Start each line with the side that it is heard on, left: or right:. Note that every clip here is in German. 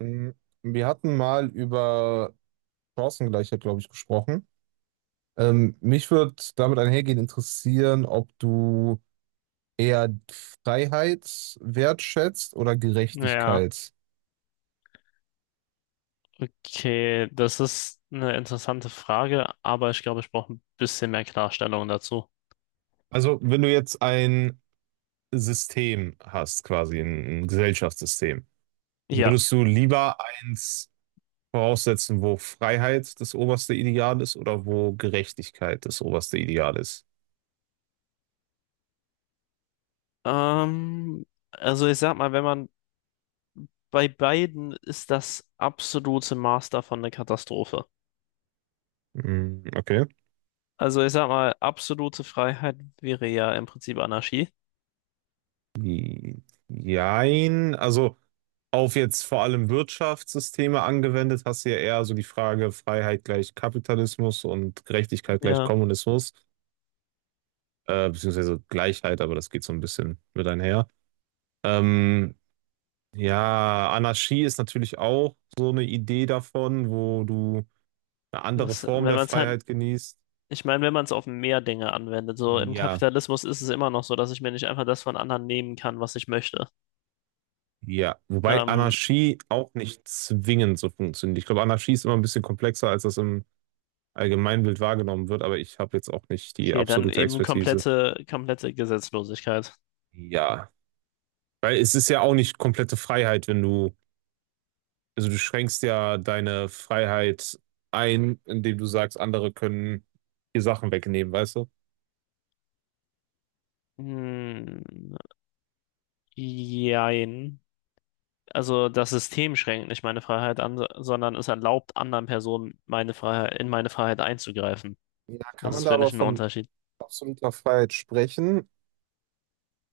right: Mm, wir hatten mal über Chancengleichheit, glaube ich, gesprochen. Mich würde damit einhergehend interessieren, ob du eher Freiheit wertschätzt oder
left: Ja,
right: Gerechtigkeit.
left: okay, das ist eine interessante Frage, aber ich glaube, ich brauche ein bisschen mehr Klarstellung dazu.
right: Also, wenn du jetzt ein System hast, quasi ein Gesellschaftssystem,
left: Ja,
right: würdest du lieber eins voraussetzen, wo Freiheit das oberste Ideal ist oder wo Gerechtigkeit das oberste Ideal ist?
left: ähm, also ich sag mal, wenn man bei beiden ist, das absolute Maß davon eine Katastrophe.
right: Mm, okay.
left: Also ich sag mal, absolute Freiheit wäre ja im Prinzip Anarchie.
right: Jein, also auf jetzt vor allem Wirtschaftssysteme angewendet, hast du ja eher so die Frage Freiheit gleich Kapitalismus und Gerechtigkeit gleich
left: Ja,
right: Kommunismus, beziehungsweise Gleichheit, aber das geht so ein bisschen mit einher. Ähm, ja, Anarchie ist natürlich auch so eine Idee davon, wo du eine andere
left: das,
right: Form
left: wenn
right: der
left: man es halt,
right: Freiheit genießt.
left: ich meine, wenn man es auf mehr Dinge anwendet, so im
right: Ja,
left: Kapitalismus ist es immer noch so, dass ich mir nicht einfach das von anderen nehmen kann, was ich möchte.
right: ja. Wobei
left: Ähm,
right: Anarchie auch nicht zwingend so funktioniert. Ich glaube, Anarchie ist immer ein bisschen komplexer, als das im Allgemeinbild wahrgenommen wird, aber ich habe jetzt auch nicht die
left: Okay, dann
right: absolute
left: eben
right: Expertise.
left: komplette, komplette Gesetzlosigkeit.
right: Ja, weil es ist ja auch nicht komplette Freiheit, wenn du, also du schränkst ja deine Freiheit ein, indem du sagst, andere können dir Sachen wegnehmen, weißt du?
left: Hm, jein. Also das System schränkt nicht meine Freiheit an, sondern es erlaubt anderen Personen meine Freiheit, in meine Freiheit einzugreifen.
right: Ja, kann
left: Das
right: man
left: ist,
right: da
left: finde
right: aber
left: ich, ein
right: von
left: Unterschied.
right: absoluter Freiheit sprechen,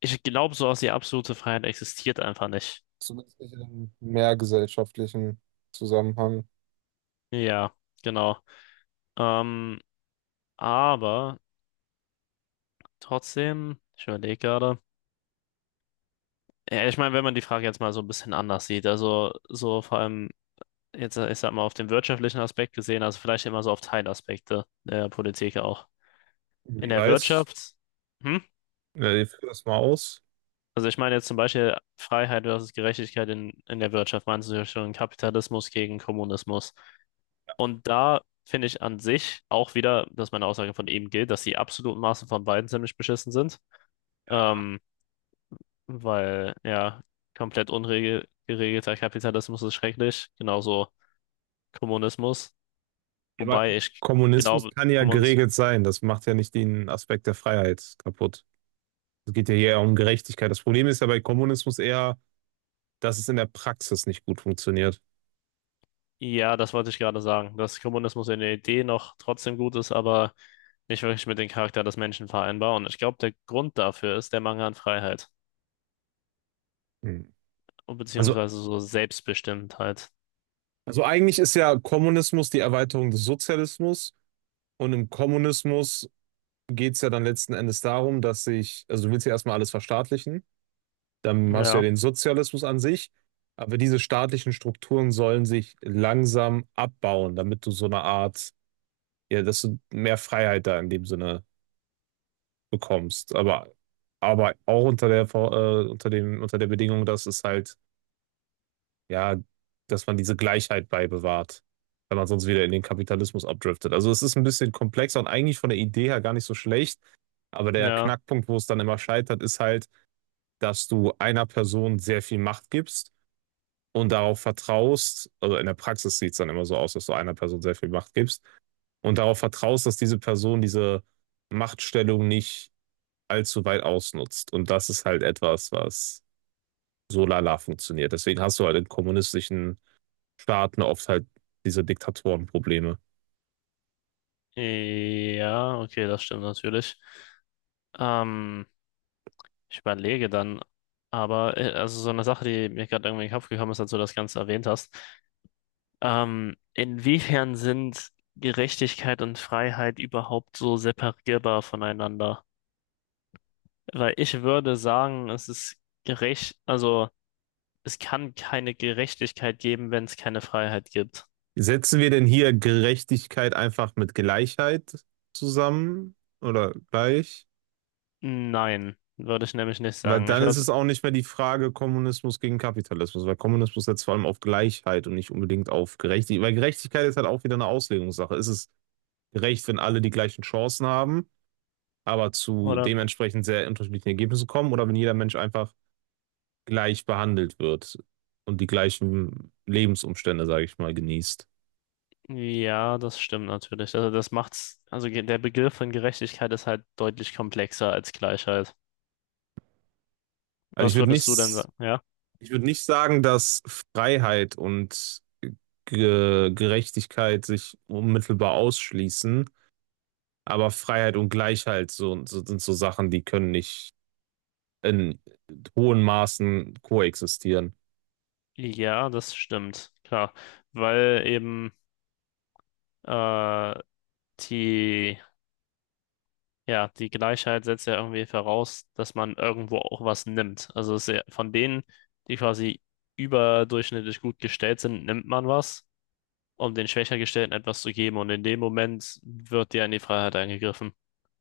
left: Ich glaube, so sowas, die absolute Freiheit existiert einfach nicht.
right: zumindest nicht in einem mehrgesellschaftlichen Zusammenhang.
left: Ja, genau. Ähm, aber trotzdem, ich überlege gerade. Ja, ich meine, wenn man die Frage jetzt mal so ein bisschen anders sieht, also so vor allem. Jetzt, ich sag mal, auf den wirtschaftlichen Aspekt gesehen, also vielleicht immer so auf Teilaspekte der Politik auch. In
right: Wie
left: der
right: weiß?
left: Wirtschaft, hm?
right: Ja, ich führe das mal aus.
left: Also ich meine jetzt zum Beispiel Freiheit versus Gerechtigkeit in der Wirtschaft, meinst du ja schon Kapitalismus gegen Kommunismus. Und da finde ich an sich auch wieder, dass meine Aussage von eben gilt, dass die absoluten Maßen von beiden ziemlich beschissen sind. Ähm, Weil ja, komplett ungeregelter Kapitalismus ist schrecklich, genauso Kommunismus.
right: Aber
left: Wobei ich
right: Kommunismus
left: glaube,
right: kann ja geregelt sein. Das macht ja nicht den Aspekt der Freiheit kaputt. Es geht ja eher um Gerechtigkeit. Das Problem ist ja bei Kommunismus eher, dass es in der Praxis nicht gut funktioniert.
left: ja, das wollte ich gerade sagen, dass Kommunismus in der Idee noch trotzdem gut ist, aber nicht wirklich mit dem Charakter des Menschen vereinbar. Und ich glaube, der Grund dafür ist der Mangel an Freiheit,
right: Hm. Also,
left: beziehungsweise so Selbstbestimmtheit.
right: also eigentlich ist ja Kommunismus die Erweiterung des Sozialismus, und im Kommunismus geht es ja dann letzten Endes darum, dass sich, also du willst ja erstmal alles verstaatlichen, dann hast du ja
left: Ja,
right: den Sozialismus an sich, aber diese staatlichen Strukturen sollen sich langsam abbauen, damit du so eine Art, ja, dass du mehr Freiheit da in dem Sinne bekommst, aber auch unter der, unter dem, unter der Bedingung, dass es halt ja, dass man diese Gleichheit beibewahrt, wenn man sonst wieder in den Kapitalismus abdriftet. Also es ist ein bisschen komplexer und eigentlich von der Idee her gar nicht so schlecht. Aber der
left: ja,
right: Knackpunkt, wo es dann immer scheitert, ist halt, dass du einer Person sehr viel Macht gibst und darauf vertraust, also in der Praxis sieht es dann immer so aus, dass du einer Person sehr viel Macht gibst und darauf vertraust, dass diese Person diese Machtstellung nicht allzu weit ausnutzt. Und das ist halt etwas, was so lala funktioniert. Deswegen hast du halt in kommunistischen Staaten auf halt diese Diktatorenprobleme.
left: ja, okay, das stimmt natürlich. Ähm, Ich überlege dann, aber also so eine Sache, die mir gerade irgendwie in den Kopf gekommen ist, als du das Ganze erwähnt hast. Inwiefern sind Gerechtigkeit und Freiheit überhaupt so separierbar voneinander? Weil ich würde sagen, es ist gerecht, also es kann keine Gerechtigkeit geben, wenn es keine Freiheit gibt.
right: Setzen wir denn hier Gerechtigkeit einfach mit Gleichheit zusammen oder gleich?
left: Nein, würde ich nämlich nicht
right: Weil
left: sagen. Ich
right: dann ist
left: würde,
right: es auch nicht mehr die Frage Kommunismus gegen Kapitalismus, weil Kommunismus setzt vor allem auf Gleichheit und nicht unbedingt auf Gerechtigkeit. Weil Gerechtigkeit ist halt auch wieder eine Auslegungssache. Ist es gerecht, wenn alle die gleichen Chancen haben, aber zu
left: oder,
right: dementsprechend sehr unterschiedlichen Ergebnissen kommen oder wenn jeder Mensch einfach gleich behandelt wird und die gleichen Lebensumstände, sage ich mal, genießt?
left: ja, das stimmt natürlich. Also das macht's, also ge- der Begriff von Gerechtigkeit ist halt deutlich komplexer als Gleichheit.
right: Also
left: Was würdest du denn sagen? Ja?
right: ich würde nicht sagen, dass Freiheit und Ge Gerechtigkeit sich unmittelbar ausschließen, aber Freiheit und Gleichheit so, so, sind so Sachen, die können nicht in hohen Maßen koexistieren.
left: Ja, das stimmt, klar. Weil eben äh, die, ja, die Gleichheit setzt ja irgendwie voraus, dass man irgendwo auch was nimmt. Also es ist ja von denen, die quasi überdurchschnittlich gut gestellt sind, nimmt man was, um den schwächer gestellten etwas zu geben. Und in dem Moment wird dir in die Freiheit eingegriffen.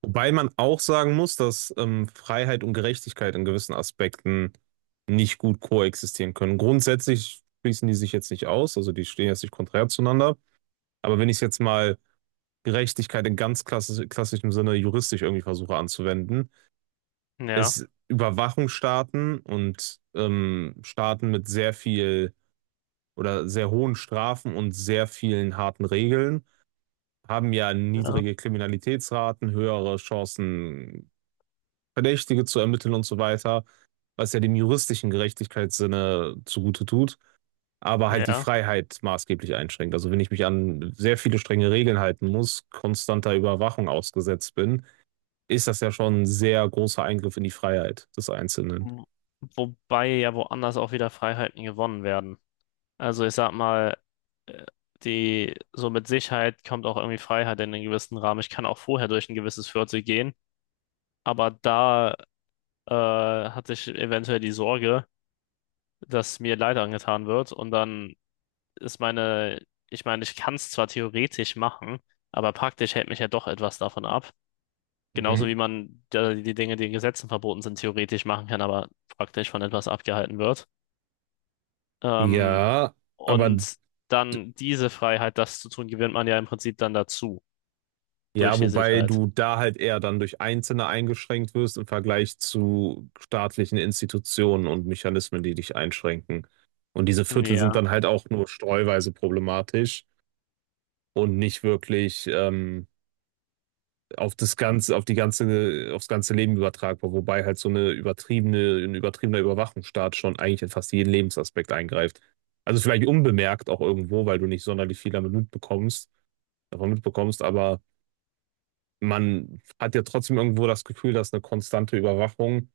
right: Wobei man auch sagen muss, dass Freiheit und Gerechtigkeit in gewissen Aspekten nicht gut koexistieren können. Grundsätzlich schließen die sich jetzt nicht aus, also die stehen jetzt nicht konträr zueinander. Aber wenn ich es jetzt mal Gerechtigkeit in ganz klassisch, klassischem Sinne juristisch irgendwie versuche anzuwenden,
left: Ja,
right: ist Überwachungsstaaten und Staaten mit sehr viel oder sehr hohen Strafen und sehr vielen harten Regeln haben ja
left: ja,
right: niedrige Kriminalitätsraten, höhere Chancen, Verdächtige zu ermitteln und so weiter, was ja dem juristischen Gerechtigkeitssinne zugute tut, aber halt die
left: ja.
right: Freiheit maßgeblich einschränkt. Also wenn ich mich an sehr viele strenge Regeln halten muss, konstanter Überwachung ausgesetzt bin, ist das ja schon ein sehr großer Eingriff in die Freiheit des Einzelnen.
left: Wo- wobei ja woanders auch wieder Freiheiten gewonnen werden. Also ich sag mal, äh, die, so mit Sicherheit kommt auch irgendwie Freiheit in einen gewissen Rahmen. Ich kann auch vorher durch ein gewisses Viertel gehen, aber da hatte ich eventuell die Sorge, dass mir Leid angetan wird. Und dann ist meine, ich kann es zwar theoretisch machen, aber praktisch hält mich ja doch etwas davon ab. Genauso wie
right: Mhm.
left: man die Dinge, die in Gesetzen verboten sind, theoretisch machen kann, aber praktisch von etwas abgehalten wird. Ähm,
right: Ja, aber
left: und dann diese Freiheit, das zu tun, gewinnt man ja im Prinzip dann dazu, durch
right: ja,
left: die
right: wobei
left: Sicherheit.
right: du da halt eher dann durch Einzelne eingeschränkt wirst im Vergleich zu staatlichen Institutionen und Mechanismen, die dich einschränken. Und diese Viertel sind
left: Ja,
right: dann halt auch nur streuweise problematisch und nicht wirklich auf das ganze, auf die ganze, aufs ganze Leben übertragbar, wobei halt so eine übertriebene, ein übertriebener Überwachungsstaat schon eigentlich in fast jeden Lebensaspekt eingreift. Also vielleicht unbemerkt auch irgendwo, weil du nicht sonderlich viel damit mitbekommst, davon mitbekommst, aber man hat ja trotzdem irgendwo das Gefühl, dass eine konstante Überwachung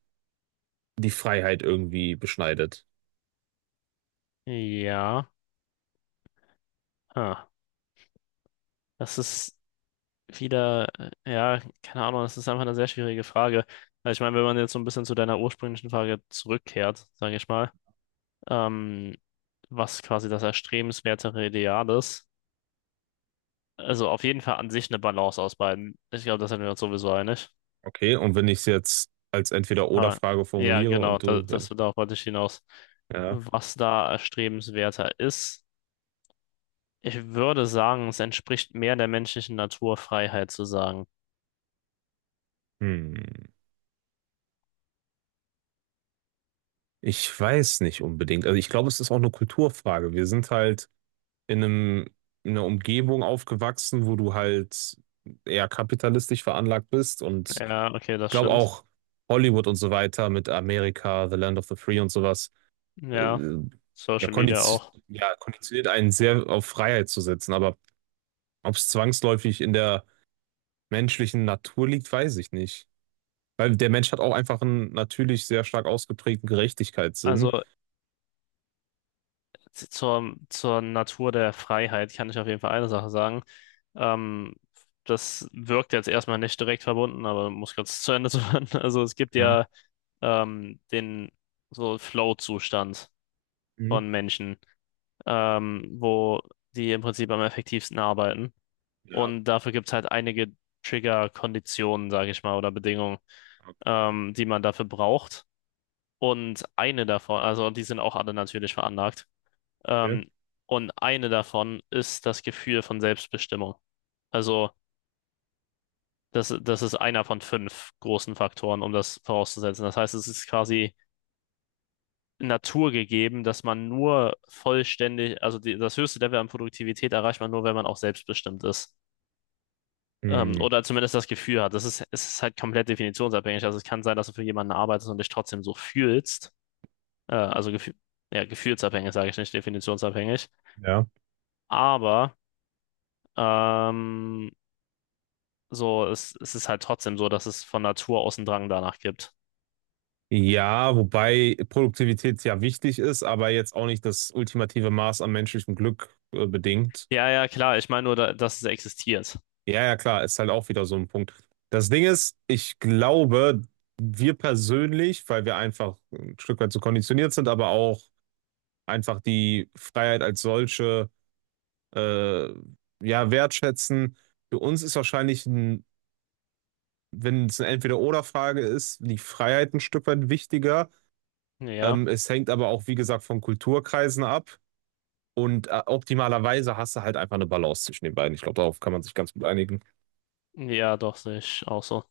right: die Freiheit irgendwie beschneidet.
left: ja. Ah, das ist, wieder, ja, keine Ahnung, das ist einfach eine sehr schwierige Frage. Also ich meine, wenn man jetzt so ein bisschen zu deiner ursprünglichen Frage zurückkehrt, sage ich mal, ähm, was quasi das erstrebenswertere Ideal ist, also auf jeden Fall an sich eine Balance aus beiden. Ich glaube, das sind wir uns sowieso einig.
right: Okay, und wenn ich es jetzt als
left: Aber
right: Entweder-Oder-Frage
left: ja,
right: formuliere
left: genau,
right: und
left: da,
right: du, wenn
left: das,
right: ich,
left: darauf wollte ich hinaus.
right: ja,
left: Was da erstrebenswerter ist, ich würde sagen, es entspricht mehr der menschlichen Natur, Freiheit zu sagen.
right: hm, ich weiß nicht unbedingt. Also ich glaube, es ist auch eine Kulturfrage. Wir sind halt in einem, in einer Umgebung aufgewachsen, wo du halt eher kapitalistisch veranlagt bist und
left: Ja, okay, das
right: glaube
left: stimmt.
right: auch Hollywood und so weiter mit Amerika, The Land of the Free und sowas, äh,
left: Ja,
right: ja,
left: Social Media
right: kondiz
left: auch.
right: ja, konditioniert einen sehr auf Freiheit zu setzen. Aber ob es zwangsläufig in der menschlichen Natur liegt, weiß ich nicht. Weil der Mensch hat auch einfach einen natürlich sehr stark ausgeprägten
left: Also
right: Gerechtigkeitssinn.
left: Z- zur, zur Natur der Freiheit kann ich auf jeden Fall eine Sache sagen. Ähm, Das wirkt jetzt erstmal nicht direkt verbunden, aber muss kurz zu Ende zu hören. Also es gibt
right: Ja.
left: ja den so Flow-Zustand
right: Mhm.
left: von Menschen, wo die im Prinzip am effektivsten arbeiten.
right: Ja,
left: Und dafür gibt es halt einige Trigger-Konditionen, sage ich mal, oder Bedingungen,
right: okay.
left: die man dafür braucht. Und eine davon, also und die sind auch alle natürlich veranlagt.
right: Okay.
left: Ähm, und eine davon ist das Gefühl von Selbstbestimmung. Also, das, das ist einer von 5 großen Faktoren, um das vorauszusetzen. Das heißt, es ist quasi naturgegeben, dass man nur vollständig, also die, das höchste Level an Produktivität erreicht man nur, wenn man auch selbstbestimmt ist.
right: Hm,
left: Oder zumindest das Gefühl hat. Das ist, es ist halt komplett definitionsabhängig. Also es kann sein, dass du für jemanden arbeitest und dich trotzdem so fühlst. Also Gefühl, ja, gefühlsabhängig, sage ich nicht, definitionsabhängig.
right: ja.
left: Aber ähm, so, es ist halt trotzdem so, dass es von Natur aus einen Drang danach gibt.
right: Ja, wobei Produktivität ja wichtig ist, aber jetzt auch nicht das ultimative Maß an menschlichem Glück bedingt.
left: Ja, ja, klar. Ich meine nur, da, dass es existiert.
right: Ja, ja, klar, ist halt auch wieder so ein Punkt. Das Ding ist, ich glaube, wir persönlich, weil wir einfach ein Stück weit so konditioniert sind, aber auch einfach die Freiheit als solche äh, ja wertschätzen. Für uns ist wahrscheinlich ein, wenn es eine Entweder-Oder-Frage ist, die Freiheit ein Stück weit wichtiger.
left: Ja,
right: Es hängt aber auch, wie gesagt, von Kulturkreisen ab. Und optimalerweise hast du halt einfach eine Balance zwischen den beiden. Ich glaube, darauf kann man sich ganz gut einigen.
left: ja, doch, sehe ich auch so.